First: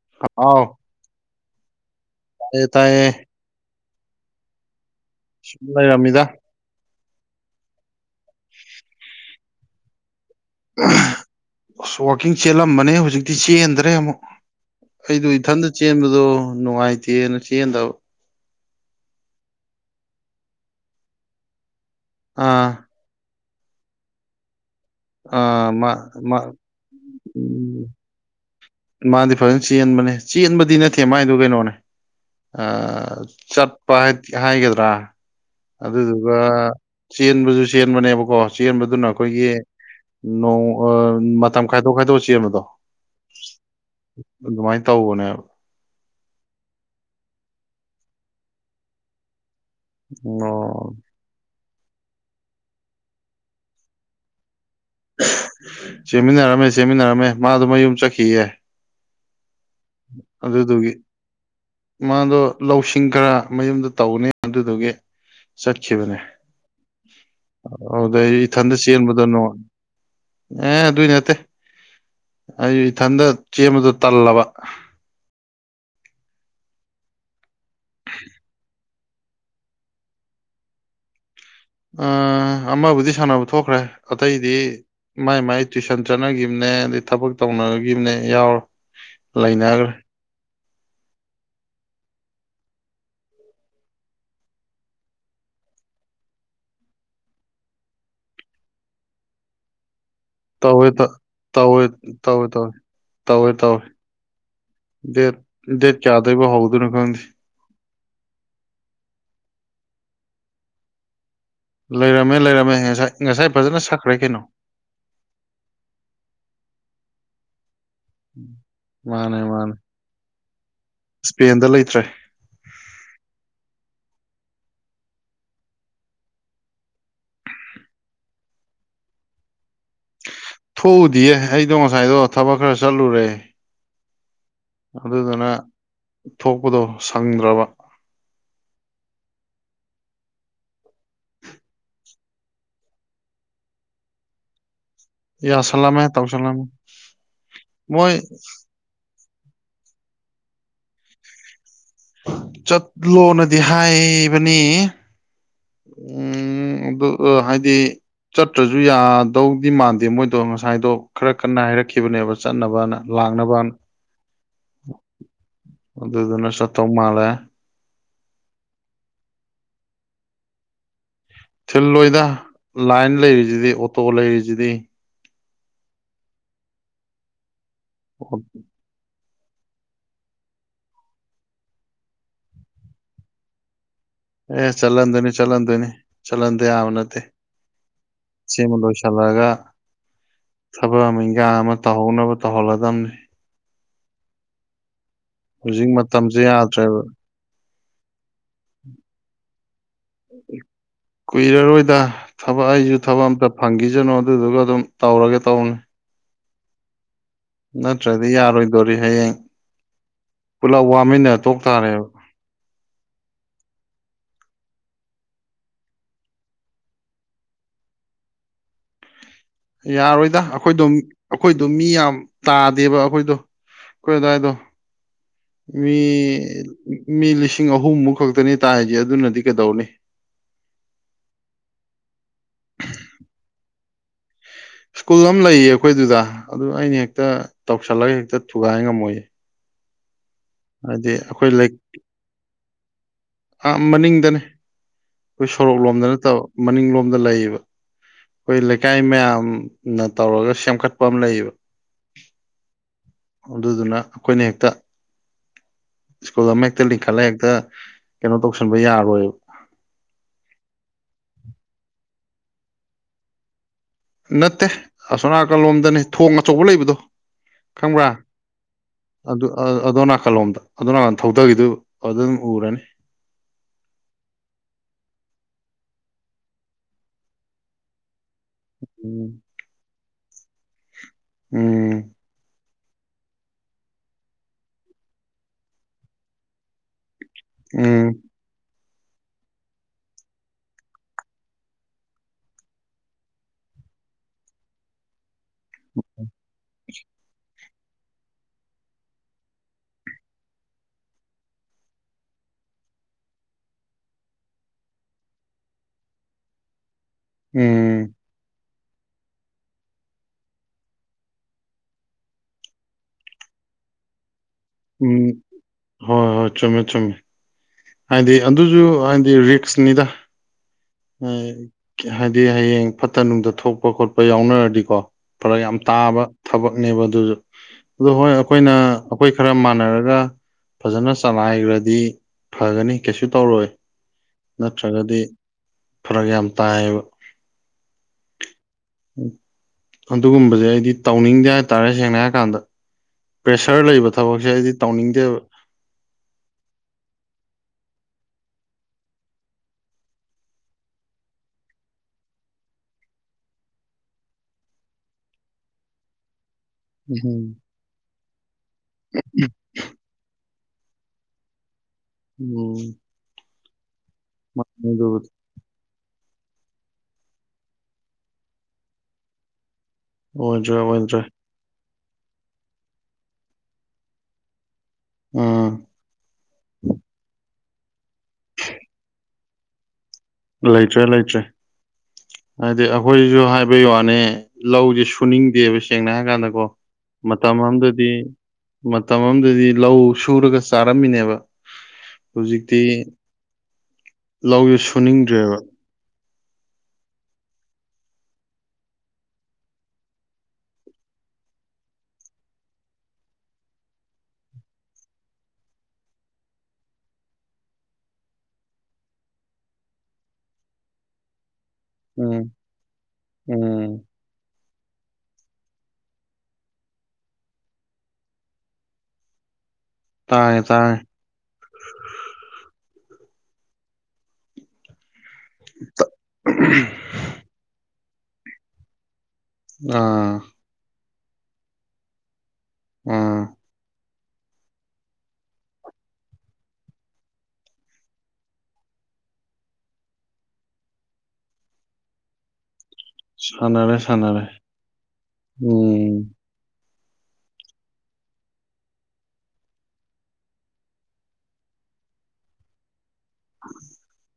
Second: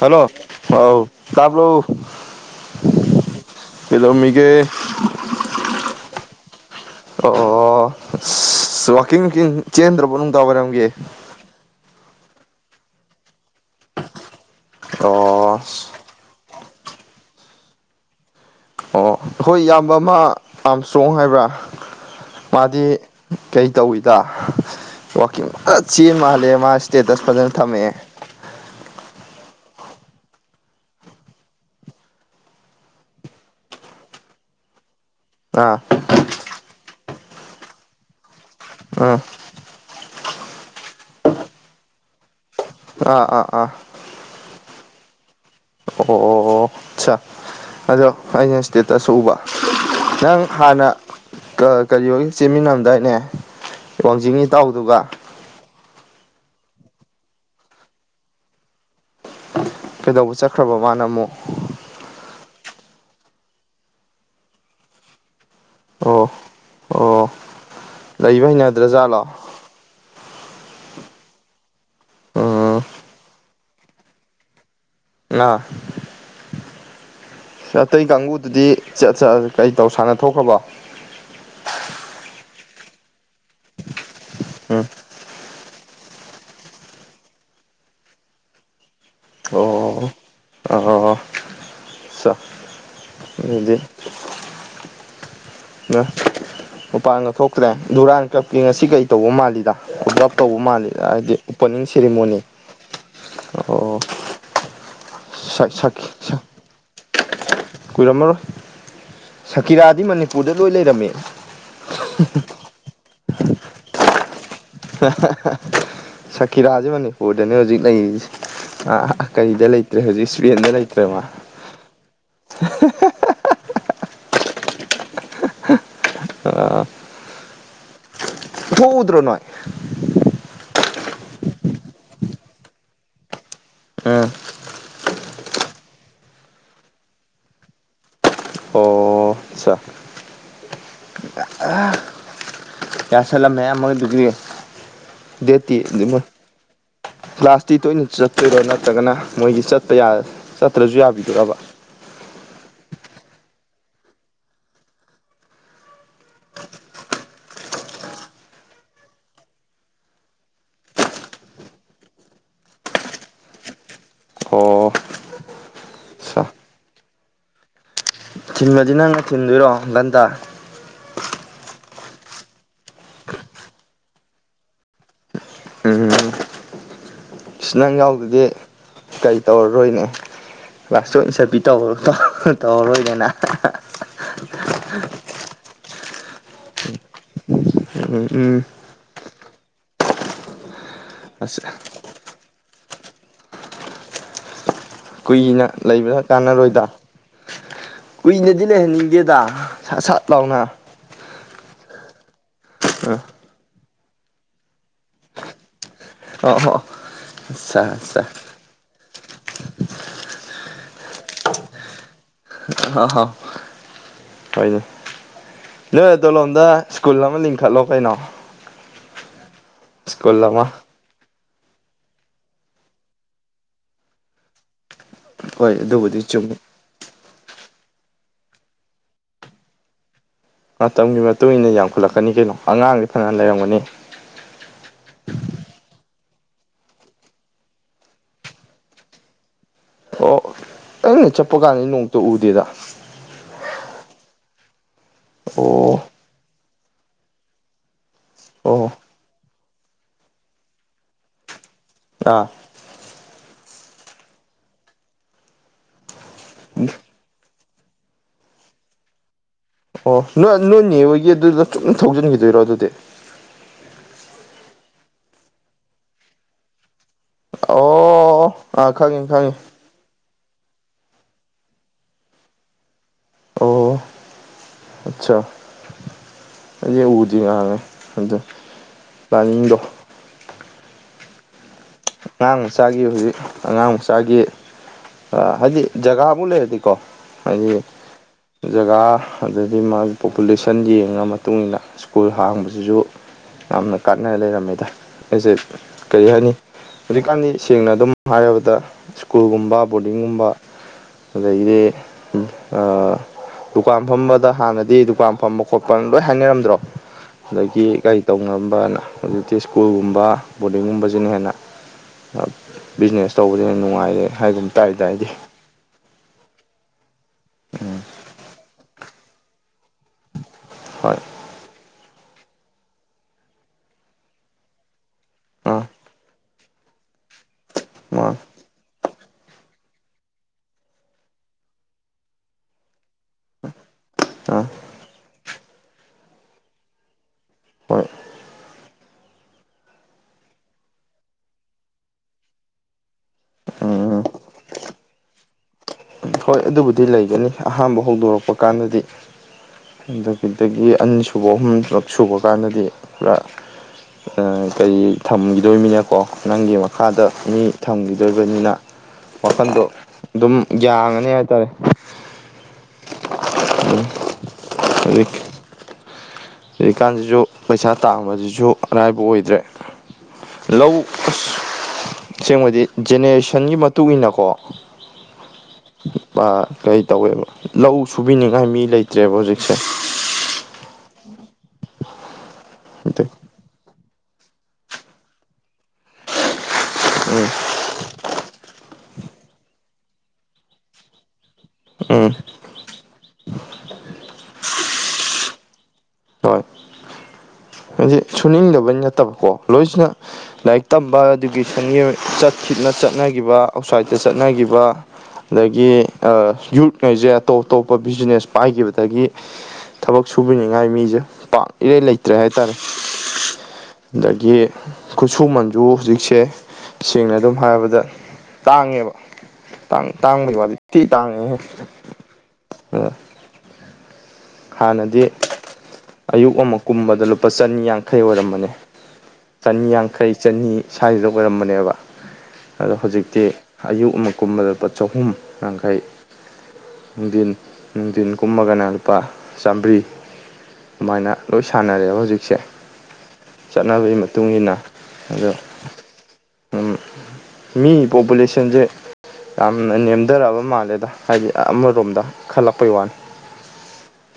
hello ꯑꯥꯎ ꯀꯥꯕꯕꯨ ꯇꯌꯦ ꯇꯥꯏꯌꯦ ꯏꯗꯣ ꯃꯤꯒ ꯁꯨ ꯌꯥꯝꯃꯤꯗ ꯑꯣ ꯑꯁ ꯋꯥꯋꯥꯛꯀꯤꯡ ꯋꯀꯤꯡ ꯆꯦꯟꯗ꯭ꯔꯕꯣ ꯅꯨꯡꯗꯥꯡ ꯑꯣꯏꯏꯔꯝꯒꯦ ꯑꯁ ꯋꯥꯋꯥꯛꯀꯤꯡ ꯆꯦꯜꯂꯝꯕꯅꯦ ꯍꯧꯖꯤꯛꯇꯤ ꯆꯦꯟꯗ꯭ꯔꯦ ꯑꯃꯨꯛ ꯑꯩꯗ ꯑꯣ ꯏꯊꯟꯇ ꯆꯦꯟꯕꯗꯣ ꯅꯨꯡꯉꯥꯏꯇꯦꯅ ꯆꯦꯟꯗꯕ ꯑꯣ ꯑꯩꯣꯏ ꯏꯌꯥꯝꯕ ꯑꯃ ꯌꯥꯝ ꯏꯁꯇ꯭ꯔꯣꯡ ꯍꯥꯏꯕ꯭ꯔꯥ ꯑꯥ ꯃꯥꯗꯤ ꯀꯩ ꯇꯧꯋꯤꯗ ꯋꯥꯛꯀꯤꯡ ꯑꯥ ꯐꯖ ꯃꯥ ꯆꯦꯟ ꯃꯥꯜꯂꯦ ꯃꯥ ꯏꯁꯇꯦꯇꯁ ꯐꯖꯅ ꯊꯝꯃꯛꯑꯦ ꯎꯝ ꯃꯥꯗꯤ ꯐꯖꯅ ꯆꯦꯟꯕꯅꯦ ꯆꯦꯟꯕꯗꯤ ꯅꯠꯇꯦ ꯃꯥꯏꯗꯨ ꯀꯩꯅꯣꯅꯦ ꯑ ꯆꯠꯄ ꯍꯥꯏꯒꯗ꯭ꯔꯥ ꯑꯥ ꯑꯗꯨꯗꯨꯒ ꯆꯦꯟꯕꯁꯨ ꯆꯦꯟꯕꯅꯦꯕꯀꯣ ꯆꯦꯟꯕꯗꯨꯅ ꯑꯥ ꯑꯩꯈꯣꯏꯒꯤ ꯅꯣꯡ ꯃꯇꯝ ꯈꯥꯏꯗꯣꯛ ꯈꯥꯏꯗꯣꯛꯑ ꯆꯦꯟꯕꯗꯣ ꯑꯥ ꯑꯥ ꯑꯥ ꯑꯗꯨꯃꯥꯏꯅ ꯇꯧꯕꯅꯦꯕ ꯑꯣ ꯑꯆꯥ ꯑꯗꯣ ꯑꯩꯅ ꯏꯁꯇꯦꯇꯁ ꯎꯕ ꯅꯪ ꯍꯥꯟꯅ ꯑꯣ ꯀꯔꯤ ꯑꯣꯏ ꯆꯦꯟꯃꯤꯟꯅꯝꯗꯥꯏꯅꯦ ꯋꯥꯡꯖꯤꯡ ꯏꯇꯥꯎꯗꯨꯒ ꯁꯦꯝꯃꯤꯟꯅꯔꯝꯃꯦ ꯆꯃꯤꯟꯅꯔꯝꯃꯦ ꯃꯥꯗꯨ ꯃꯌꯨꯝ ꯆꯠꯈꯤꯌꯦ ꯀꯩꯗꯧꯕ ꯆꯠꯈ꯭ꯔꯕ ꯑꯗꯨꯗꯨꯒꯤ ꯃꯥꯅ ꯑꯃꯨꯛ ꯃꯥꯗꯣ ꯂꯧꯁꯤꯡ ꯈꯔ ꯃꯌꯨꯝꯗ ꯇꯧꯅꯤ ꯑꯗꯨꯗꯨꯒꯤ ꯆꯠꯈꯤꯕꯅꯦ ꯑꯣ ꯑꯣ ꯑꯗꯨꯗꯩ ꯂꯩꯕ ꯏꯊꯟꯇ ꯆꯦꯟꯕꯗ ꯍꯩꯅꯗ꯭ꯔꯖꯥꯠꯂꯣ ꯅꯨꯡꯉ ꯑꯦ ꯑꯗꯨꯏ ꯅꯠꯇꯦ ꯑꯩ ꯎꯝ ꯏꯊꯟꯇ ꯆꯦꯟꯕꯗꯣ ꯇꯜꯂꯕ ꯑ ꯑꯇꯩ ꯀꯥꯡꯕꯨꯨꯗꯨꯗꯤꯠ ꯆꯠ ꯀꯩ ꯇꯧ ꯁꯥꯟꯅ ꯊꯣꯛꯈ꯭ꯔꯕꯣ ꯑ ꯑꯃꯕꯨꯗꯤ ꯁꯥꯟꯅꯕ ꯊꯣꯛꯈ꯭ꯔꯦ ꯑꯇꯩꯗꯤ ꯎꯝ ꯃꯥꯏ ꯃꯥꯏ ꯇꯨꯏꯁꯟ ꯆꯠꯅꯒꯤꯈꯤꯕꯅꯦ ꯑꯗꯩ ꯊꯕꯛ ꯇꯧꯅꯒꯤꯅꯦ ꯌꯥꯎꯔꯣ ꯑꯣ ꯑꯣ ꯆꯥ ꯑꯗꯨꯗꯤ ꯎ ꯃꯄꯥꯟ ꯉꯥꯛ ꯊꯣꯛꯇ꯭ꯔꯦ ꯨꯔꯥꯟ ꯀꯞꯀꯤ ꯉꯁꯤ ꯀꯩ ꯇꯧꯕ ꯃꯥꯜꯂꯤꯗꯂꯞ ꯇꯧꯕ ꯇꯧꯋꯦ ꯃꯥꯜꯂꯤꯦꯗ ꯍꯥꯏꯗꯤ ꯇꯧꯋꯦ ꯑꯣꯄꯅꯤꯡ ꯁꯦꯔꯤꯃꯣꯅꯤ ꯇꯧꯋꯦ ꯇꯧꯋꯦ ꯇꯧꯋꯦ ꯇꯧꯋꯦ ꯑꯣ ꯗꯦꯠ ꯗꯦꯠ ꯆꯥꯗꯣꯏꯐꯥꯎ ꯍꯧꯗꯣꯏꯅꯣ ꯈꯪꯗꯦ ꯀꯨꯏꯔꯝꯃꯔꯣꯏ ꯁꯀꯤꯔꯥꯗꯤ ꯃꯅꯤꯄꯨꯔꯗ ꯂꯣꯏ ꯂꯩꯔꯝꯃꯦ ꯂꯩꯔꯝꯃꯦ ꯂꯩꯔꯝꯃꯦ ꯉꯁꯥꯏ ꯉꯁꯥꯏ ꯐꯖꯅ ꯁꯛꯈ꯭ꯔꯦ ꯀꯩꯅꯣ ꯁꯀꯤꯤꯔꯥꯁꯦ ꯃꯅꯤ ꯍꯣꯗꯅꯦ ꯍꯧꯖꯤꯛ ꯂꯩ ꯑꯥ ꯃꯥꯅꯦ ꯀꯔꯤꯗ ꯃꯥꯅꯦ ꯂꯩꯇ꯭ꯔꯦ ꯍꯧꯖꯤꯛ ꯁꯦꯟꯗ ꯂꯩꯇ꯭ꯔꯦꯃ ꯏꯁꯄꯦꯟꯗ ꯂꯩꯇ꯭ꯔꯦ ꯊꯧꯗ꯭ꯔꯣ ꯅꯣꯏ ꯊꯣꯛꯎꯗꯤꯌꯦ ꯑꯩꯗꯣ ꯉꯁꯥꯏꯗꯣ ꯊꯕꯛ ꯈꯔ ꯆꯠꯂꯨꯔꯦ ꯑ ꯑꯗꯨꯗꯨꯅ ꯊꯣꯛꯄꯗꯣ ꯁꯪꯗ꯭ꯔꯕ ꯑꯣ ꯑꯠꯆꯥ ꯌꯥꯁꯂ ꯃꯌꯥꯝ ꯑꯃ ꯗꯨꯒꯔꯤ ꯗꯦꯠꯇꯤ ꯌꯥꯁꯜꯂꯝꯃꯦ ꯇꯧꯁꯜꯂꯝꯃꯦ ꯂꯥꯁꯇꯤ ꯇꯣꯏꯅ ꯃꯣꯏ ꯆꯠꯇꯣꯏꯔꯣ ꯅꯠꯇ ꯅꯠꯇ꯭ꯔꯒꯅ ꯃꯣꯏꯒꯤ ꯆꯄ ꯆꯠꯇ꯭ꯔꯁꯨ ꯌꯥꯕꯤꯗꯕ ꯆꯠꯂꯣꯅꯗꯤ ꯍꯥꯏꯕꯅꯤ ꯎꯝ ꯑꯗꯨ ꯍꯥꯏꯗꯤ ꯆꯠꯇ꯭ꯔꯁꯨ ꯌꯥꯗꯧꯗꯤ ꯃꯥꯟꯗꯦ ꯃꯣꯏꯗꯣ ꯉꯁꯥꯏꯗꯣ ꯈꯔ ꯀꯟꯅ ꯍꯥꯏꯔꯛꯈꯤꯕꯅꯦꯕ ꯆꯠꯅꯕꯅ ꯂꯥꯡꯅꯕ ꯑꯣ ꯑꯗꯨ ꯁꯥ ꯑꯗꯨꯅ ꯁꯇ ꯃꯥꯂꯦ ꯊꯤꯟꯕꯗꯤ ꯅꯪꯅ ꯊꯤꯟꯗꯣꯏꯔꯣ ꯟꯇꯥ ꯊꯤꯜꯂꯣꯏꯗ ꯂꯥꯏꯟ ꯂꯩꯔꯤꯁꯤꯗꯤ ꯑꯣꯇꯣ ꯂꯩꯔꯤꯁꯤꯗꯤ ꯀ꯭ꯔꯤꯁꯅꯪ ꯌꯥꯎꯗꯗꯤ ꯀꯩ ꯇꯧꯔꯔꯣꯏꯅꯦ ꯀ꯭ꯂꯥꯁꯇ ꯏꯟꯁꯔꯄꯤ ꯇꯧꯔꯣꯧ ꯇꯧꯔꯔꯣꯏꯗꯅ ꯑꯦ ꯆꯠꯍꯟꯗꯣꯏꯅꯤ ꯆꯠꯍꯟꯗꯣꯏꯅꯤ ꯆꯜꯍꯟꯗꯦ ꯑꯕ ꯅꯠꯇꯦ ꯎꯝ ꯎꯝ ꯁꯤꯦꯃ ꯂꯣꯁꯂꯥꯒ ꯊꯕꯛ ꯑꯃ ꯏꯪꯈꯥꯡ ꯑꯁ ꯑꯃ ꯇꯧꯍꯧꯅꯕ ꯇꯧꯍꯜꯂꯗꯝꯅꯤ ꯀꯨꯏꯅ ꯍꯧꯖꯤꯛ ꯂꯩꯕꯗ ꯃꯇꯝꯁꯦ ꯀꯥꯟꯅꯔꯣꯏꯗ ꯌꯥꯗ꯭ꯔꯦꯕ ꯀꯨꯏꯅꯗꯤ ꯂꯩꯍꯟꯅꯤꯡꯗꯦꯗ ꯁꯥꯠ ꯁꯠ ꯂꯥꯎꯅ ꯀꯨꯏꯔꯔꯣꯏꯗ ꯊꯕꯛ ꯑꯩꯁꯨ ꯑ ꯊꯕꯛ ꯑꯝꯇ ꯐꯪꯈꯤꯖꯅꯨ ꯑꯗꯨꯗꯨꯒ ꯑꯗꯨꯝ ꯇꯧꯔꯒꯦ ꯇꯧꯅꯤ ꯑ ꯍꯣ ꯑꯠꯆꯥ ꯑꯠꯆꯥ ꯅꯠꯇ꯭ꯔꯗꯤ ꯌꯥꯔꯣꯏꯗꯣꯔꯤ ꯍꯌꯦꯡ ꯄꯨꯂꯞ ꯋꯥꯃꯤꯟꯅ ꯇꯣꯛ ꯇꯥꯔꯦꯕ ꯑ ꯍ ꯍꯣꯏꯅꯦ ꯅꯣꯏꯗꯣꯂꯣꯝꯗ ꯁ꯭ꯀꯨꯜ ꯑꯃ ꯂꯤꯡꯈꯠꯂꯣ ꯀꯩꯅꯣ ꯁ꯭ꯀꯨꯜ ꯌꯥꯔꯣꯏꯗ ꯑꯃ ꯑꯩꯈꯣꯏꯗꯣ ꯑꯩꯈꯣꯏꯗꯣ ꯃꯤ ꯌꯥꯝ ꯇꯥꯗꯦꯕ ꯑꯩꯈꯣꯏꯗꯣ ꯑꯩꯈꯣꯏ ꯑꯗꯨꯋꯥꯏꯗꯣ ꯍꯣꯏ ꯃꯤ ꯑꯗꯨꯕꯨꯗꯤ ꯆꯨꯝꯃꯤ ꯃꯤ ꯂꯤꯁꯤꯡ ꯑꯍꯨꯝꯃꯨꯛ ꯈꯛꯇꯅꯤ ꯇꯥꯏꯖꯦ ꯑꯗꯨꯅꯗꯤ ꯀꯩꯗꯧꯅꯤ ꯃꯇꯝꯒꯤ ꯃꯇꯨꯡ ꯏꯟꯅ ꯌꯥꯝꯈꯠꯂꯛꯀꯅꯤ ꯀꯩꯅꯣ ꯑꯉꯥꯡꯗꯤ ꯐꯅ ꯂꯩꯔꯝꯒꯅꯤ ꯁ꯭ꯀꯨꯜ ꯑꯃ ꯂꯩꯌꯦ ꯑꯩꯈꯣꯏ ꯑꯗꯨꯗ ꯑꯗꯨ ꯑꯩꯅ ꯍꯦꯛꯇ ꯇꯧꯁꯜꯂꯒ ꯍꯦꯛꯇ ꯊꯨꯒꯥꯏ ꯉꯝꯃꯣꯏꯌꯦ ꯊꯣ ꯍꯥꯏꯗꯤ ꯑꯩꯈꯣꯏ ꯂꯩ ꯍꯥ ꯃꯅꯤꯡꯗꯅꯤ ꯑꯈꯣꯏ ꯁꯣꯔꯣꯛ ꯑꯣ ꯂꯣꯝꯗ ꯅꯠꯇꯕ ꯃꯅꯤꯡꯂꯣꯝꯗ ꯂꯩꯌꯦꯕ ꯑꯩꯈꯣꯏ ꯑꯣ ꯂꯩꯀꯥꯏ ꯃꯌꯥꯝ ꯅ ꯇꯧꯔꯒ ꯁꯦꯝꯒꯠꯄ ꯑꯃ ꯂꯩꯌꯦꯕ ꯑꯥ ꯑꯗꯨꯗꯨꯅ ꯑꯩꯈꯣꯏꯅ ꯍꯦꯛꯇ ꯁ꯭ꯀꯨꯜ ꯑꯃ ꯍꯦꯛꯇ ꯂꯤꯡꯈꯠꯂ ꯍꯦꯛꯇ ꯀꯩꯅꯣ ꯇꯧꯁꯟꯕ ꯌꯥꯔꯣꯏꯕ ꯑꯣ ꯅꯣꯏ ꯑ ꯅꯣꯏꯅꯦ ꯑꯣꯏꯒꯤꯗꯨꯗ ꯆꯨꯝ ꯊꯧꯖꯤꯟꯒꯤꯗꯣꯏꯔꯣ ꯑꯗꯨꯗꯤ ꯅꯠꯇꯦ ꯑꯁꯣꯅꯥꯀꯜꯂꯣꯝꯗꯅꯤ ꯊꯣꯡ ꯑꯆꯧꯕ ꯂꯩꯕꯗꯣ ꯈꯪꯕ꯭ꯔꯥ ꯑꯣ ꯑꯥ ꯈꯪꯉꯦ ꯑꯗꯨ ꯈꯪꯉꯦ ꯑ ꯑꯗꯣ ꯅꯥꯀꯜꯂꯣꯝꯗ ꯑꯗꯣ ꯅꯥꯀꯟ ꯊꯧꯗꯒꯤꯗꯨꯕ ꯑꯗꯨꯗ ꯑꯗꯨꯝ ꯎꯔꯅꯤ ꯑꯠꯆꯥꯥ ꯑꯩꯗꯤ ꯎꯗꯤ ꯉꯥꯡꯉꯦ ꯑꯗ ꯎꯝ ꯄ꯭ꯂꯥꯅꯤꯡꯗꯣ ꯎꯝ ꯑꯉꯥꯡ ꯃꯆꯥꯒꯤ ꯍꯧꯖꯤꯛ ꯑꯉꯥꯡ ꯃꯆꯥꯒꯤ ꯑ ꯍꯥꯏꯗꯤ ꯖꯒꯥꯕꯨ ꯂꯩꯔꯗꯤ ꯀꯣ ꯍꯥꯏꯗꯤ ꯎꯝ ꯖꯒꯥ ꯑꯗꯒꯤ ꯃꯥꯒꯤ ꯄꯣꯄꯨꯂꯦꯁꯟ ꯌꯦꯡꯉꯒ ꯃꯇꯨꯡꯗ ꯁ꯭ꯀꯨꯜ ꯍꯥꯡꯕꯖꯤꯁꯨ ꯌꯥꯝꯅ ꯀꯥꯟꯅ ꯂꯩꯔꯝꯃꯦꯗ ꯑꯩꯖꯦ ꯀꯩ ꯍꯥꯏꯅꯤ ꯍꯧꯖꯤꯛꯀꯥꯟꯗꯤ ꯁꯦꯡꯅ ꯑꯗꯨꯝ ꯍꯥꯏꯔꯕꯗ ꯁ꯭ꯀꯨꯜꯒꯨꯝꯕ ꯕꯣꯔꯗꯤꯡꯒꯨꯝꯕ ꯑꯗꯩꯗꯤ [unintelligible] ꯑ ꯗꯨꯀꯥꯟ ꯐꯝꯕꯗ ꯍꯥꯟꯅꯗꯤ ꯗꯨꯀꯥꯟ ꯐꯝꯕ ꯈꯣꯠꯄꯅ ꯂꯣꯏ ꯍꯥꯏꯅꯔꯝꯗ꯭ꯔꯣ ꯑꯗꯒꯤ ꯎꯝ ꯀꯔꯤ ꯇꯧ ꯉꯝꯕꯅ ꯍꯧꯖꯤꯛꯇꯤ ꯁ꯭ꯀꯨꯜꯒꯨꯝꯕ ꯕꯣꯔꯗꯤꯡꯒꯨꯝꯕꯖꯤꯅ ꯍꯦꯟꯅ ꯕꯤꯖꯤꯅꯦꯁ ꯇꯧꯕꯗ [unintelligible] ꯅꯨꯡꯉꯥꯏꯔꯦ ꯍꯥꯏꯒꯨꯝ ꯇꯥꯏꯗ ꯎꯝ ꯑꯩꯗꯤ ꯍꯣꯏ ꯍꯣꯏ ꯆꯨꯝꯃꯦ ꯆꯨꯝꯃꯦ [unintelligible] ꯍꯥꯏꯗꯤ ꯑꯗꯨꯖꯨ ꯍꯥꯏꯗꯤ ꯔꯤꯛꯁꯅꯤꯗ ꯍꯣꯏ ꯍꯥꯏꯗꯤ ꯍꯌꯦꯡ ꯐꯠꯇ ꯅꯨꯡꯗ ꯊꯣꯛꯄ ꯈꯣꯠꯄ ꯌꯥꯎꯅꯔꯗꯤꯀꯣ ꯐꯔꯛ ꯌꯥꯝ ꯑꯥ ꯇꯥꯕ ꯊꯕꯛꯅꯦꯕ ꯑꯗꯨꯖꯨ ꯑꯗꯣ ꯃꯥ ꯍꯣꯏ ꯑꯩꯈꯣꯏꯅ ꯑꯩꯈꯣꯏ ꯈꯔ ꯃꯥꯟꯅꯔꯒ ꯐꯖꯅ ꯆꯂꯥꯏꯒ꯭ꯔꯗꯤ ꯐꯒꯅꯤ ꯀꯩꯁꯨ ꯇꯧꯔꯣꯏ ꯑꯥ ꯅꯠꯇ꯭ꯔꯒꯗꯤ ꯐꯔꯛ ꯌꯥꯝ ꯇꯥꯏꯕ ꯍꯣꯏ ꯑꯗꯨꯒꯨꯝꯕꯖꯦ ꯑꯩꯗꯤ ꯇꯧꯅꯤꯡꯗꯦ ꯍꯥꯏꯇꯥꯔꯦ ꯁꯦꯡꯅ ꯍꯥꯏꯔ ꯀꯥꯟꯗ ꯄ꯭ꯔꯦꯁꯔ ꯂꯩꯕ ꯎꯝ ꯊꯕꯛꯁꯦ ꯑꯩꯗꯤ ꯇꯧꯅꯤꯡꯗꯦꯕ ꯍꯣꯏ ꯑꯗꯨꯕꯨꯗꯤ ꯂꯩꯒꯅꯤ ꯑꯍꯥꯟꯕ ꯍꯧꯗꯣꯔꯛꯄ ꯀꯥꯟꯗꯗꯤ ꯑꯗꯨꯒꯤꯗꯒꯤ ꯑꯅꯤꯁꯨꯨꯕ ꯑꯍꯨꯝ ꯄꯨꯂꯞ ꯁꯨꯕ ꯀꯥꯟꯗꯗꯤ ꯄꯨꯔꯥ ꯑ ꯀꯔꯤ ꯊꯝꯒꯤꯗꯣꯏꯃꯤꯅ ꯀꯣ ꯅꯪꯒꯤ ꯃꯥ ꯈꯥꯗ ꯎꯝ ꯃꯤ ꯊꯝꯒꯤꯗꯣꯕꯅꯤꯅ ꯋꯥꯈꯟꯗꯣ ꯑꯗꯨꯝ ꯌꯥꯉꯅꯤ ꯍꯥꯏꯇꯥꯔꯦ ꯎꯝ ꯃꯥꯅꯦ, ꯑꯗꯨꯕꯨꯗꯤ [unintelligible] ꯍꯧꯖꯤꯛꯀꯥꯟꯖꯤꯖꯨ ꯄꯩꯁꯥ ꯇꯥꯡꯕꯁꯖꯤꯁꯨ ꯑꯔꯥꯏꯕ ꯑꯣꯏꯗ꯭ꯔꯦ ꯑꯣꯏꯗ꯭ꯔꯦ ꯂꯧ ꯑꯣꯏꯗ꯭ꯔꯦ ꯑꯁꯦꯡꯕꯗꯤ ꯖꯦꯅꯦꯔꯦꯁꯟꯒꯤ ꯃꯇꯨꯡꯏꯟꯅꯀꯣ ꯎꯝ ꯑ ꯀꯩ ꯇꯧꯋꯦꯕ ꯂꯧ ꯁꯨꯕꯤꯅꯤꯡꯉꯥꯏ ꯃꯤ ꯂꯩꯇ꯭ꯔꯦꯕ ꯍꯧꯖꯤꯛ ꯁꯦꯁ ꯂꯩꯇ꯭ꯔꯦ ꯂꯩꯇ꯭ꯔꯦ ꯍꯥꯏꯗꯤ ꯑꯩꯈꯣꯏꯁꯨ ꯍꯥꯏꯕꯩ ꯋꯥꯅꯤ ꯂꯧꯖꯦ ꯁꯨꯅꯤꯡꯗꯦꯕ ꯁꯦꯡꯅ ꯍꯥꯏꯔ ꯀꯥꯟꯗꯀꯣ ꯎꯝ ꯃꯇꯝ ꯑꯃꯗꯗꯤ ꯃꯇꯝ ꯑꯃꯗꯗꯤ ꯂꯧ ꯁꯨꯔꯒ ꯆꯥꯔꯝꯃꯤꯅꯦꯕ ꯎꯝ ꯍꯧꯖꯤꯛꯇꯤ ꯂꯧꯁꯦ ꯁꯨꯅꯤꯡꯗ꯭ꯔꯦꯕ ꯍꯣꯏ ꯍꯥꯏ ꯁꯨꯅꯤꯡꯗꯕꯩ ꯅꯠꯇꯕꯀꯣ ꯂꯣꯏꯁꯤꯅ ꯂꯥꯏꯔꯤꯛ ꯇꯝꯕ ꯏꯗꯨꯀꯦꯁꯟꯒꯤ ꯆꯅ ꯆꯠꯅꯈꯤꯕ ꯑꯥꯎꯠꯁꯥꯏꯗꯠꯇ ꯆꯠꯅꯈꯤꯕ ꯑꯗꯒꯤ ꯌꯨꯠꯉꯩꯁꯦ ꯑꯇꯣꯞ ꯑꯇꯣꯞꯄ ꯕꯤꯖꯤꯅꯦꯁ ꯄꯥꯏꯈꯤꯕꯗꯒꯤ ꯊꯕꯛ ꯁꯨꯕꯤꯅꯤꯉꯥꯏ ꯃꯤꯁꯦ ꯄꯥꯛ ꯏꯔꯩ ꯂꯩꯇ꯭ꯔꯦ ꯎꯝ ꯍꯥꯏ ꯎꯝ ꯑꯗꯒꯤ ꯈꯨꯠꯁꯨꯃꯟꯁꯨ ꯍꯧꯖꯤꯛꯁꯦ ꯁꯦꯡꯅ ꯑꯗꯨꯝ ꯍꯥꯏꯔꯕꯗ ꯇꯥꯡꯉꯦꯕ ꯇꯥꯡꯕꯒꯤ ꯇꯥꯏꯌꯦ ꯋꯥꯗꯤ ꯇꯥꯏꯌꯦ ꯊꯤ ꯇꯥꯡꯉꯦ ꯍꯥꯟꯅꯗꯤ ꯑꯌꯨꯛ ꯑꯃꯛ ꯀꯨꯝꯕꯗ ꯂꯨꯄꯥ ꯆꯅꯤ ꯌꯥꯡꯈꯩ ꯑꯣꯏꯔꯝꯕꯅꯤ ꯆꯅꯤ ꯌꯥꯡꯈꯩ ꯑꯥ ꯆꯅꯤ ꯁ꯭ꯋꯥꯏꯁꯤꯗ ꯑꯣꯏꯔꯝꯕꯅꯦꯕ ꯑꯗꯣ ꯍꯧꯖꯤꯛꯇꯤ ꯑꯥ ꯑꯌꯨꯛ ꯑꯃ ꯀꯨꯝꯕꯗ ꯂꯨꯄꯥ ꯆꯍꯨꯝ ꯌꯥꯡꯈꯩ ꯅꯨꯡꯊꯤꯟ ꯅꯨꯡꯊꯤꯟ ꯀꯨꯝꯃꯒꯅ ꯂꯨꯄꯥ ꯆꯥꯝꯕꯔꯤ ꯑꯗꯨꯃꯥꯏꯅ ꯂꯣꯏ ꯁꯥꯟꯅꯔꯦꯕ ꯍꯧꯖꯤꯛꯁꯦ ꯁꯥꯟꯅꯔꯦ ꯆꯠꯅꯕꯒꯤ ꯁꯥꯟꯅꯔꯦ ꯃꯇꯨꯡ ꯏꯟꯅ ꯑꯗꯣ ꯎꯝ ꯎꯝ ꯃꯤ ꯄꯣꯄꯨꯂꯦꯁꯟꯁꯦ ꯌꯥꯝꯅ ꯅꯦꯝꯊꯔꯛꯑꯕ ꯃꯥꯜꯂꯦꯗ ꯍꯥꯏꯗꯤ ꯑꯃꯔꯣꯝꯗ ꯈꯜꯂꯛꯄꯩ ꯋꯥꯅꯤ [inaudible]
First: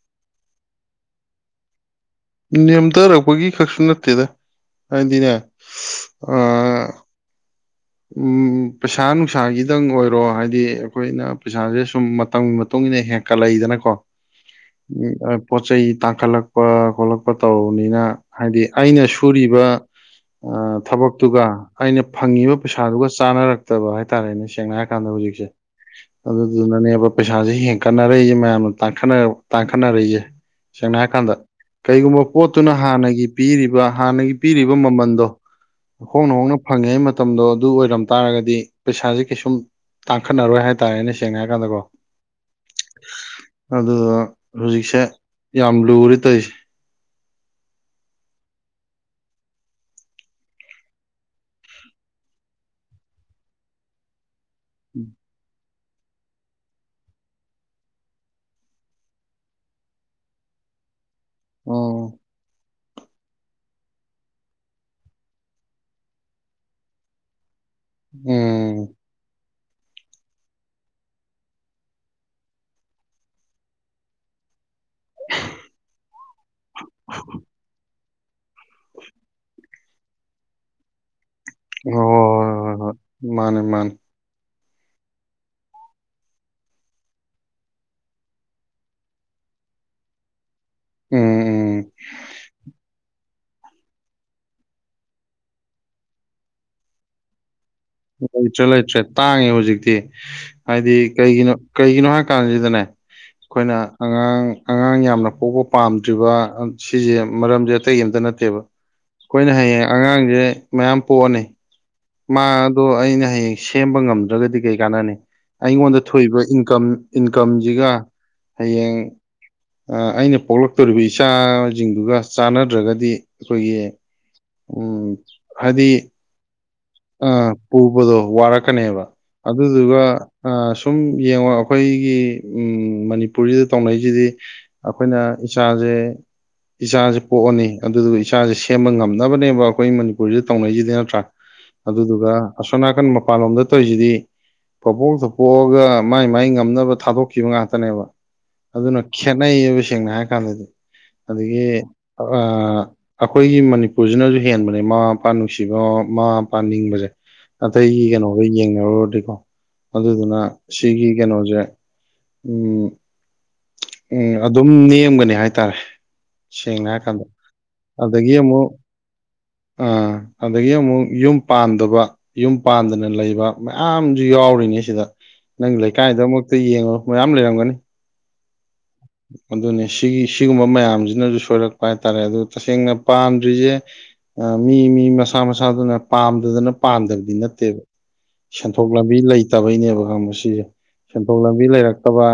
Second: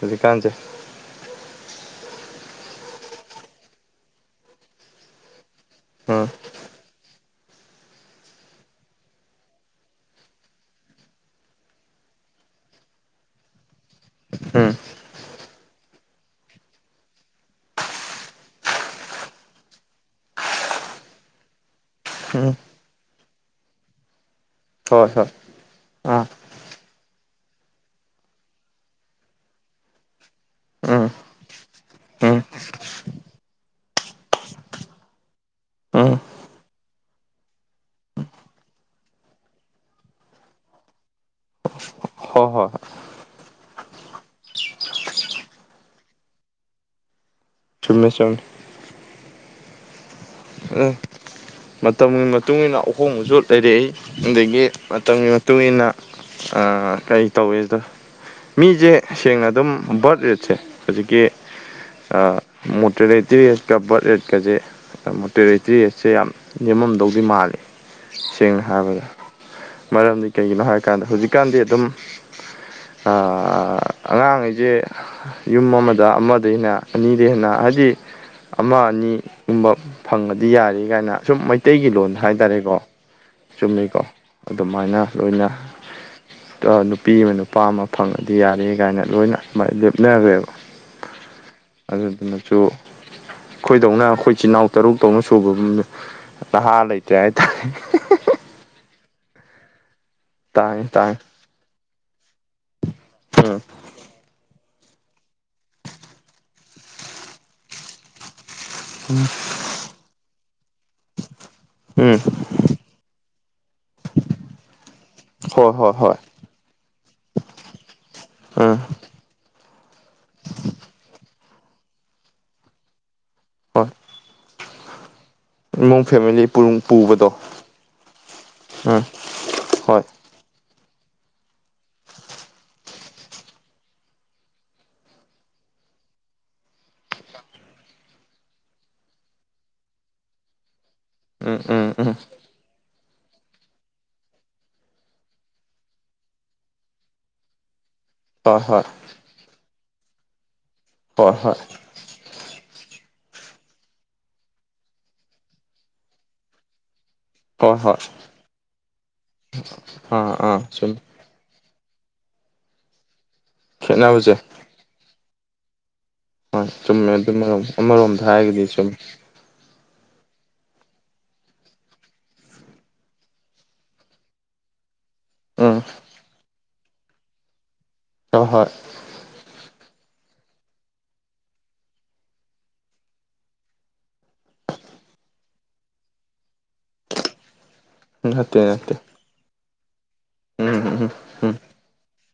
ꯍꯧꯖꯤꯛꯀꯥꯟꯖꯦ ꯅꯦꯝꯊꯔꯛꯄꯒꯤ ꯈꯛꯁꯨ ꯅꯠꯇꯦꯗ ꯍꯥꯏꯗꯤꯅꯦ ꯎꯝ ꯑ ꯎꯝ ꯄꯩꯁꯥ ꯅꯨꯡꯁꯥꯒꯤꯗꯪ ꯑꯣꯏꯔꯣ ꯍꯥꯏꯗꯤ ꯑꯩꯈꯣꯏꯅ ꯄꯩꯁꯥꯁꯦ ꯁꯨꯝ ꯃꯇꯝꯒꯤ ꯃꯇꯨꯡ ꯏꯟꯅ ꯍꯦꯟ ꯀꯂꯛꯏꯗꯅꯀꯣ ꯎꯝ ꯎꯝ ꯄꯣꯠ ꯆꯩꯩ ꯇꯥꯡꯈꯠꯂꯛꯄ ꯈꯣꯠꯂꯛꯄ ꯇꯧꯕꯅꯤꯅ ꯍꯥꯏꯗꯤ ꯑꯩꯅ ꯁꯨꯔꯤꯕ ꯊꯕꯛꯇꯨꯒ ꯑꯩꯅ ꯎꯝ ꯐꯪꯉꯤꯕ ꯄꯩꯁꯥꯗꯨꯒ ꯆꯥꯟꯅꯔꯛꯇꯕ ꯍꯥꯏꯇꯥꯔꯦꯅꯦ ꯁꯦꯡꯅ ꯍꯥꯏꯔ ꯍꯣꯏ ꯀꯥꯟꯗ ꯍꯣꯏ ꯍꯧꯖꯤꯛꯁꯦ ꯑꯥ ꯑꯗꯨ ꯑꯗꯨꯅꯅꯦꯕ ꯄꯩꯁꯥꯁꯦ ꯍꯦꯟꯀꯠꯅꯔꯛꯏꯁꯦ ꯃꯌꯥꯝꯅ ꯇꯥꯡꯈꯠꯅꯔꯛꯏꯁꯦ ꯁꯦꯡꯅ ꯎꯝ ꯍꯥꯏꯔ ꯀꯥꯟꯗ ꯀꯩꯒꯨꯝꯕ ꯎꯝ ꯄꯣꯠꯇꯨꯅ ꯍꯥꯟꯅꯒꯤ ꯄꯤꯔꯤꯕ ꯍꯥꯟꯅꯒꯤ ꯄꯤꯔꯤꯕ ꯃꯃꯟꯗꯣ ꯎꯝ ꯍꯣꯡꯅ ꯍꯣꯡꯅ ꯐꯪꯉꯦ ꯃꯇꯝꯗꯣ ꯑꯗꯨ ꯑꯣꯏꯔꯝ ꯇꯥꯔꯒꯗꯤ ꯄꯩꯁꯥꯁꯦ ꯀꯩꯁꯨꯝ ꯇꯥꯡꯈꯠꯅꯔꯣꯏ ꯍꯥꯏꯇꯥꯔꯦ ꯑꯩꯅ ꯁꯦꯡꯅ ꯍꯥꯏꯔ ꯀꯥꯟꯗꯀꯣ ꯍꯣꯏ ꯍꯣꯏ ꯑꯗꯨꯗ ꯍꯧꯖꯤꯛꯁꯦ ꯌꯥꯝ ꯂꯨꯔꯦ ꯇꯩꯁꯦ ꯆꯨꯝꯃꯦ ꯆꯨꯝꯃꯦ ꯃꯇꯝꯒꯤ ꯃꯇꯨꯡꯏꯟꯅ ꯑꯍꯣꯡꯕꯁꯨ ꯂꯩꯔꯛꯏ ꯑꯗꯒꯤ ꯃꯇꯝꯒꯤ ꯇꯨꯡꯏꯟꯅ ꯀꯩ ꯇꯧꯋꯦꯗꯣ ꯃꯤꯁꯦ ꯁꯦꯡꯅ ꯑꯗꯨꯝ ꯕꯥꯔꯠ ꯔꯦꯠꯁꯦ ꯍꯧꯖꯤꯛꯀꯤ ꯑꯣ ꯃꯨꯇ꯭ꯔꯦꯂꯦꯇꯤꯔꯤ ꯀ ꯕꯠ ꯔꯠꯀꯁꯦ ꯇꯦꯔꯤ ꯇꯔꯤꯠꯁꯦ ꯌꯥꯝꯅ ꯅꯦꯝꯃꯝꯗꯧꯗꯤ ꯃꯥꯜꯂꯤ ꯎꯝ ꯍꯥꯏꯕꯗ ꯃꯔꯝꯗꯤ ꯀꯩꯒꯤꯅꯣ ꯍꯥꯏꯀꯥꯟꯗ ꯍꯧꯖꯤꯛꯀꯥꯟꯗꯤ ꯑꯗꯨꯝ ꯑꯉꯥꯡꯈꯩꯁꯦ ꯌꯨꯝ ꯑꯃꯗ ꯑꯃꯗꯩ ꯍꯦꯟ ꯅ ꯑꯅꯤꯗꯩ ꯍꯦꯟ ꯍꯥꯏꯗꯤ ꯑꯃ ꯑꯅꯤꯒꯨꯝꯕ ꯐꯪꯉꯗꯤ ꯌꯥꯔꯤ ꯀꯥꯏꯅ ꯑꯁꯨꯝ ꯃꯩ ꯃꯩꯇꯩꯒꯤ ꯍꯣꯏ ꯍꯣꯏ ꯂꯣꯟꯗ ꯍꯥꯏꯇꯥꯔꯦꯀꯣ ꯍꯣꯏ ꯍꯣꯏ ꯃꯥꯅꯦ ꯃꯥꯅꯦ ꯆꯨꯝꯃꯤꯀꯣ ꯑꯗꯨꯃꯥꯏꯅ ꯂꯣꯏꯅ ꯅꯨꯄꯤ ꯑꯃ ꯅꯨꯄꯥ ꯑꯃ ꯐꯪꯉꯗꯤ ꯌꯥꯔꯦ ꯀꯥꯏꯅ ꯂꯣꯏꯅ ꯑꯗꯨꯃꯥꯏꯅ ꯂꯦꯞꯅꯈ꯭ꯔꯦꯕ ꯎꯝ ꯎꯝ ꯑꯗꯨꯗꯨꯅꯁꯨ ꯑꯩꯈꯣꯏꯗꯧꯅ ꯑꯩꯈꯣꯏ ꯏꯆꯤꯜ ꯏꯅꯥꯎ ꯇꯔꯨꯛ ꯇꯧꯅ ꯁꯨꯕ ꯅꯍꯥ ꯂꯩꯇꯦ ꯍꯥꯏꯇꯥꯔꯦ ꯂꯩꯇ꯭ꯔꯦ ꯂꯩꯇ꯭ꯔꯦ ꯇꯥꯡꯉꯦ ꯍꯧꯖꯤꯛꯇꯤ ꯇꯥꯡꯉꯦ ꯍꯥꯏꯗꯤ ꯇꯥꯡꯉꯦ ꯀꯩꯒꯤꯅꯣ ꯀꯩꯒꯤꯅꯣ ꯍꯥꯏ ꯀꯥꯟꯁꯤꯗꯅꯦ ꯎꯝ ꯑꯩꯈꯣꯏꯅ ꯑꯉꯥꯡ ꯑꯉꯥꯡ ꯌꯥꯝꯅ ꯄꯣꯛꯄ ꯄꯥꯝꯗ꯭ꯔꯤꯕ ꯁꯤꯁꯦ ꯃꯔꯝꯁꯦ ꯑꯇꯩ ꯑꯝꯇ ꯅꯠꯇꯦꯕ ꯑꯩꯈꯣꯏꯅ ꯍꯌꯦꯡ ꯑꯉꯥꯡꯁꯦ ꯃꯌꯥꯝ ꯄꯣꯛꯑꯅꯤ ꯎꯝ ꯃꯥꯗꯣ ꯑꯩꯅ ꯍꯌꯦꯡ ꯁꯦꯝꯕ ꯉꯝꯗ꯭ꯔꯒꯗꯤ ꯀꯩ ꯀꯥꯟꯅꯅꯤ ꯍꯣꯏ ꯍꯣꯏ ꯑꯩꯉꯣꯟꯗ ꯍꯣꯏ ꯊꯣꯛꯏꯕ ꯏꯟꯀꯝ ꯏꯟꯀꯝꯁꯤꯒ ꯎꯝ ꯍꯌꯦꯡ ꯑꯥ ꯑꯩꯅ ꯄꯣꯛꯂꯛꯇꯧꯔꯤꯕ ꯏꯆꯥꯁꯤꯡꯗꯨꯒ ꯆꯥꯟꯅꯗ꯭ꯔꯒꯗꯤ ꯑꯩꯈꯣꯏꯒꯤ ꯍꯣꯏ ꯎꯝ ꯏꯃꯨꯡ ꯐꯦꯃꯤꯂꯤ ꯄꯨꯔꯨꯡ ꯄꯨ ꯑ ꯄꯨꯕꯗꯣ ꯋꯥꯔꯛꯀꯅꯦꯕ ꯑꯗꯨꯗꯨꯒ ꯍꯣꯏ ꯑ ꯁꯨꯝ ꯌꯦꯡꯉꯣ ꯑꯩꯈꯣꯏꯒꯤ ꯃꯅꯤꯄꯨꯔꯁꯤꯗ ꯇꯧꯅꯔꯤꯁꯤꯗꯤ ꯑꯩꯈꯣꯏꯅ ꯏꯆꯥꯖꯦ ꯏꯆꯥꯖꯦ ꯄꯣꯛꯑꯅꯤ ꯑꯗꯨꯗꯨꯒ ꯏꯆꯥꯁꯦ ꯁꯦꯝꯕ ꯉꯝꯅꯕꯅꯦꯕ ꯑꯩꯈꯣꯏ ꯃꯅꯤꯄꯨꯔꯁꯤꯗ ꯇꯧꯅꯩꯁꯤꯗꯤ ꯅꯠꯇ꯭ꯔꯥ ꯎꯝ ꯎꯝ ꯎꯝ ꯑꯗꯨꯗꯨꯒ ꯑꯁꯣꯝꯅꯥꯀꯟ ꯃꯄꯥꯟꯂꯣꯝꯗ ꯇꯧꯔꯤꯁꯤꯗꯤ ꯄꯕꯣꯛꯇ ꯄꯣꯛꯑꯒ ꯃꯥꯏ ꯃꯥꯏ ꯉꯝꯅꯕ ꯊꯥꯗꯣꯛꯈꯤꯕ ꯉꯥꯛꯇꯅꯦꯕ ꯍꯣꯏ ꯍꯣꯏ ꯑꯗꯨꯅ ꯈꯦꯠꯅꯩꯕ ꯁꯦꯡꯅ ꯍꯥꯏꯔ ꯀꯥꯟꯗꯗꯤ ꯍꯣꯏ ꯍꯣꯏ ꯑꯗꯒꯤ ꯑ ꯑꯩꯈꯣꯏꯒꯤ ꯃꯅꯤꯄꯨꯔꯁꯤꯅꯁꯨ ꯍꯦꯟꯕꯅꯦ ꯃꯃꯥ ꯃꯄꯥ ꯅꯨꯡꯁꯤꯕ ꯃꯥ ꯄꯥꯅꯤꯡꯕꯁꯦ ꯍꯣꯏ ꯍꯣꯏ ꯑꯇꯩꯒꯤ ꯀꯩꯅꯣꯒ ꯌꯦꯡꯅꯔꯨꯔꯗꯤꯀꯣ ꯑꯥ ꯑꯗꯨꯗꯨꯅ ꯑꯥ ꯁꯨꯝ ꯁꯤꯒꯤ ꯀꯩꯅꯣꯖꯦ ꯎꯝ ꯈꯦꯠꯅꯕꯁꯦ ꯎꯝ ꯑꯗꯨꯝ ꯅꯦꯝꯒꯅꯤ ꯍꯥꯏꯇꯥꯔꯦ ꯍꯣꯏ ꯁꯦꯡꯅ ꯆꯨꯝꯃꯦ ꯍꯥꯏꯔꯀꯥꯟꯗ ꯑꯗꯨꯝ ꯑꯃꯔꯣꯝꯗ ꯑꯗꯒꯤ ꯍꯥꯏꯔꯒꯗꯤ ꯑꯃꯨꯛ ꯆꯨꯝꯃꯦ ꯑ ꯑꯗꯒꯤ ꯑꯃꯨꯛ ꯌꯨꯝ ꯄꯥꯟꯗꯕ ꯌꯨꯝ ꯄꯥꯟꯗꯅ ꯂꯩꯕ ꯃꯌꯥꯝꯁꯨ ꯌꯥꯎꯔꯤꯅꯤ ꯁꯤꯗ ꯅꯪ ꯎꯝ ꯂꯩꯀꯥꯏꯗꯃꯛꯇ ꯌꯦꯡꯉꯨ ꯃꯌꯥꯝ ꯂꯩꯔꯝꯒꯅꯤ ꯇꯧ ꯍꯣꯏ ꯑꯗꯨꯅꯤ ꯁꯤꯒꯤ ꯁꯤꯒꯨꯝꯕ ꯃꯌꯥꯝꯁꯤꯅꯁꯨ ꯁꯣꯏꯔꯛꯄ ꯍꯥꯏꯇꯥꯔꯦ ꯑꯗꯨ ꯇꯁꯦꯡꯅ ꯄꯥꯝꯗ꯭ꯔꯤꯁꯦ ꯑ ꯃꯤ ꯃꯤ ꯃꯁꯥ ꯃꯁꯥꯗꯨꯅ ꯄꯥꯝꯗꯗꯅ ꯄꯥꯟꯗꯕꯗꯤ ꯅꯠꯇꯦꯕ ꯅꯠꯇꯦ ꯁꯦꯟꯊꯣꯛ ꯅꯠꯇꯦ ꯂꯝꯕꯤ ꯂꯩꯇꯕꯩꯅꯦꯕ ꯈꯪꯕ꯭ꯔ ꯁꯤꯖꯦ ꯎꯝ ꯎꯝ ꯊꯣꯡ ꯎꯝ ꯂꯝꯕꯤ ꯂꯩꯔꯛꯇꯕ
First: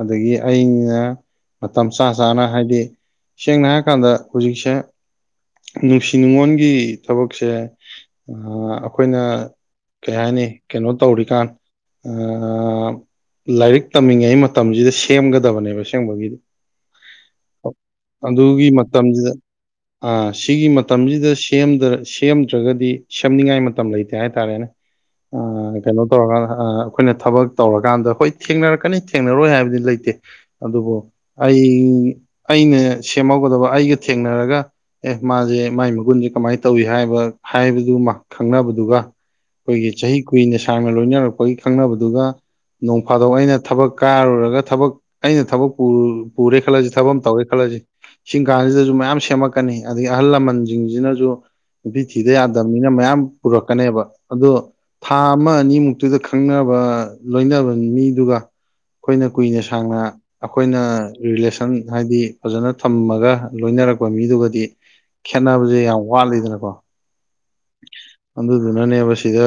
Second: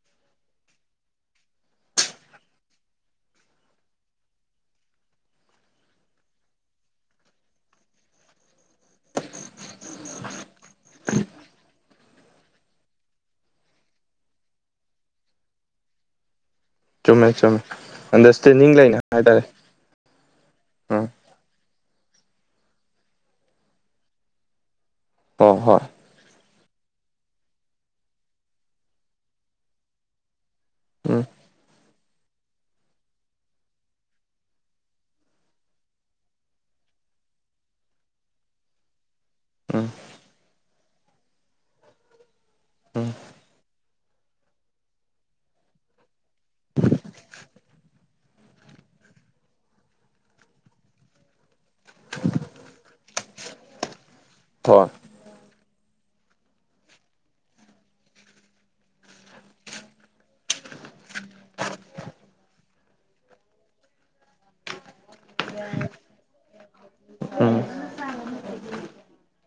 ꯑꯗꯒꯤ ꯑꯩꯅ ꯃꯇꯝ ꯆꯥ ꯆꯥꯅ ꯍꯥꯏꯗꯤ ꯁꯦꯡꯅ ꯍꯥꯏꯔꯀꯥꯟꯗ ꯍꯧꯖꯤꯛꯁꯦ ꯅꯨꯡꯁꯤ ꯅꯨꯡꯉꯣꯟꯒꯤ ꯊꯕꯛꯁꯦ ꯑ ꯑꯩꯈꯣꯏꯅ ꯀꯩ ꯍꯥꯏꯅꯤ ꯀꯩꯅꯣ ꯇꯧꯔꯤꯀꯥꯟ ꯑ ꯂꯥꯏꯔꯤꯛ ꯇꯝꯃꯤꯉꯩ ꯃꯇꯝꯁꯤꯗ ꯁꯦꯝꯒꯗꯕꯅꯦꯕ ꯑꯁꯦꯡꯕꯒꯤꯗꯤ ꯆꯨꯝꯃꯦ ꯆꯨꯝꯃꯦ ꯑꯟꯗꯔꯁ꯭ꯇꯦꯟꯗꯤꯡ ꯂꯩꯅ ꯍꯥꯏꯇꯥꯔꯦ ꯑ ꯁꯤꯒꯤ ꯎꯝ ꯃꯇꯝꯁꯤꯗ ꯁꯦꯝꯗ ꯁꯦꯝꯗ꯭ꯔꯒꯗꯤ ꯁꯦꯝꯅꯤꯡꯉꯥꯏ ꯃꯇꯝ ꯂꯩꯇꯦ ꯍꯥꯏꯇꯥꯔꯦꯅꯦ ꯍꯣꯏ ꯑ ꯍꯣꯏ ꯀꯩꯅꯣ ꯇꯧꯔꯒꯥꯟ ꯑ ꯑꯩꯈꯣꯏꯅ ꯊꯕꯛ ꯇꯧꯔꯀꯥꯟꯗ ꯍꯣꯏ ꯊꯦꯡꯅꯔꯛꯀꯅꯤ ꯊꯦꯡꯅꯔꯣꯏ ꯍꯥꯏꯕꯗꯤ ꯂꯩꯇꯦ ꯑꯗꯨꯕꯨ ꯎꯝ ꯑꯩ ꯑꯩꯅ ꯁꯦꯝꯍꯧꯒꯗꯕ ꯑꯩꯒ ꯊꯦꯡꯅꯔꯒ ꯑꯦ ꯃꯥꯁꯦ ꯃꯥꯒꯤ ꯃꯒꯨꯟꯁꯦ ꯀꯃꯥꯏꯅ ꯇꯧꯏ ꯍꯥꯏꯕ ꯍꯥꯏꯕꯗꯨꯃ ꯈꯪꯅꯕꯗꯨꯒ ꯎꯝ ꯑꯩꯈꯣꯏꯒꯤ ꯆꯍꯤ ꯀꯨꯏꯅ ꯁꯥꯡꯅ ꯂꯣꯏꯅꯔꯛꯄꯒꯤ ꯈꯪꯅꯕꯗꯨꯒ ꯎꯝ ꯅꯣꯡꯐꯥꯗꯣꯛ ꯑꯩꯅ ꯊꯕꯛ ꯀꯥꯔꯨꯔꯒ ꯊꯕꯛ ꯑꯩꯅ ꯊꯕꯛ ꯄꯨ ꯄꯨꯔꯦ ꯈꯜꯂꯁꯤ ꯊꯕꯛꯃ ꯇꯧꯔꯦ ꯈꯜꯂꯁꯤ ꯀꯪꯀꯥꯁꯤꯗꯁꯨ ꯃꯌꯥꯝ ꯁꯦꯝꯃꯛꯀꯅꯤ ꯑꯗꯒꯤ ꯑꯍꯜ ꯂꯃꯟꯁꯤꯡꯁꯤꯅꯁꯨ ꯅꯨꯄꯤ ꯊꯤꯗ ꯌꯥꯗꯕꯅꯤꯅ ꯃꯌꯥꯝ ꯄꯨꯔꯛꯀꯅꯦꯕ ꯑꯗꯣ ꯍꯣꯏ ꯊꯥ ꯑꯃ ꯑꯅꯤꯃꯨꯛꯇꯨꯗ ꯈꯪꯅꯕ ꯂꯣꯏꯅꯕ ꯃꯤꯗꯨꯒ ꯑꯩꯈꯣꯏꯅ ꯀꯨꯏꯅ ꯁꯥꯡꯅ ꯑꯩꯈꯣꯏꯅ ꯔꯤꯂꯦꯁꯟ ꯍꯥꯏꯗꯤ ꯐꯖꯅ ꯊꯝꯃꯒ ꯂꯣꯏꯅꯔꯛꯄ ꯃꯤꯗꯨꯒꯗꯤ ꯈꯦꯠꯅꯕꯁꯦ ꯌꯥꯝ ꯋꯥꯠꯂꯤꯗꯅꯀꯣ ꯎꯝ ꯑꯗꯨꯗꯨꯅꯅꯦꯕ ꯁꯤꯗ